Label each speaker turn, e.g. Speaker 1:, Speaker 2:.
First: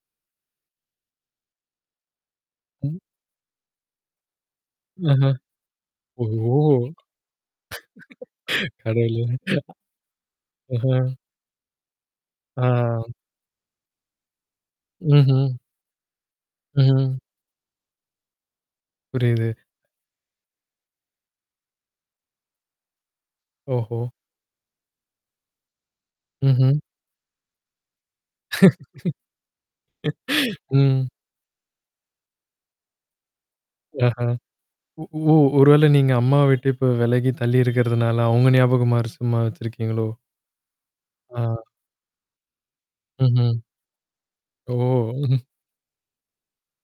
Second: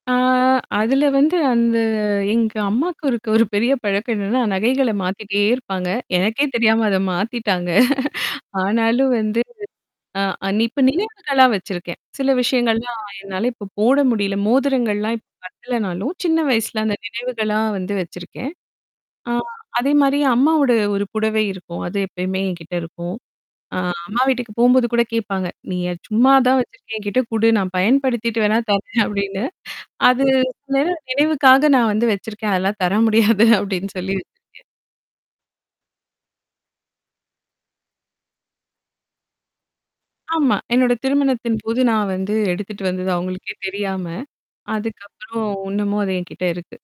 Speaker 1: அ அதுல வந்து, அந்த எங்க
Speaker 2: ம்.
Speaker 1: அம்மாவுக்கு இருக்க ஒரு பெரிய பழக்கம் என்னன்னா, நகைகள
Speaker 2: ஆஹா.
Speaker 1: மாத்திட்டே இருப்பாங்க. எனக்கே
Speaker 2: ஓஹோ.
Speaker 1: தெரியாம அதை மாத்திட்டாங்க. ஆனாலும்
Speaker 2: கடையில.
Speaker 1: வந்து, அ இப்ப
Speaker 2: ஆஹா.
Speaker 1: நினைவுகளா வச்சிருக்கேன். சில விஷயங்கள்லாம்,
Speaker 2: ஆ.
Speaker 1: என்னால இப்போ போட முடியல. மோதிரங்கள்லாம் இப்ப
Speaker 2: ம்ஹ்ம்.
Speaker 1: பத்தலனாலும், சின்ன வயசுல, அந்த
Speaker 2: ம்.
Speaker 1: நினைவுகளா வந்து வச்சிருக்கேன். அ
Speaker 2: புரியுது.
Speaker 1: அதே மாரி அம்மாவோட ஒரு புடவை இருக்கும். அது எப்பயுமே என்கிட்ட இருக்கும். அ
Speaker 2: ஓஹோ.
Speaker 1: அம்மா வீட்டுக்குப் போகும்போது கூடக் கேப்பாங்க. "நீ அத சும்மாதான்
Speaker 2: ம்ஹ்ம்.
Speaker 1: வச்சிருக்க. என்கிட்ட குடு நான் பயன்படுத்திட்டு வேண்னா தரேன்." அப்பிடின்னு. அது நினைவு
Speaker 2: ம்.
Speaker 1: நினைவுக்காக நான் வந்து வச்சிருக்கேன். அதெல்லாம் தர முடியாது அப்பிடின்னு சொல்லி
Speaker 2: ஆஹா.
Speaker 1: வச்சுருக்கேன்.
Speaker 2: ஒ ஓ ஒருவேளை நீங்க அம்மாவ விட்டு இப்ப விலகி, தள்ளி இருக்கறதுனால, அவங்க ஞாபகமாறு சும்மா வச்சிருக்கீங்களோ?
Speaker 1: ஆமா. என்னோட
Speaker 2: ஆ.
Speaker 1: திருமணத்தின்போது நான் வந்து எடுத்துட்டு வந்தது, அவங்களுக்கே
Speaker 2: ம்ஹ்ம்.
Speaker 1: தெரியாம.
Speaker 2: ஓ. ம்ஹ்
Speaker 1: அதுக்கப்புறம் இன்னமும் அது என்கிட்ட இருக்கு.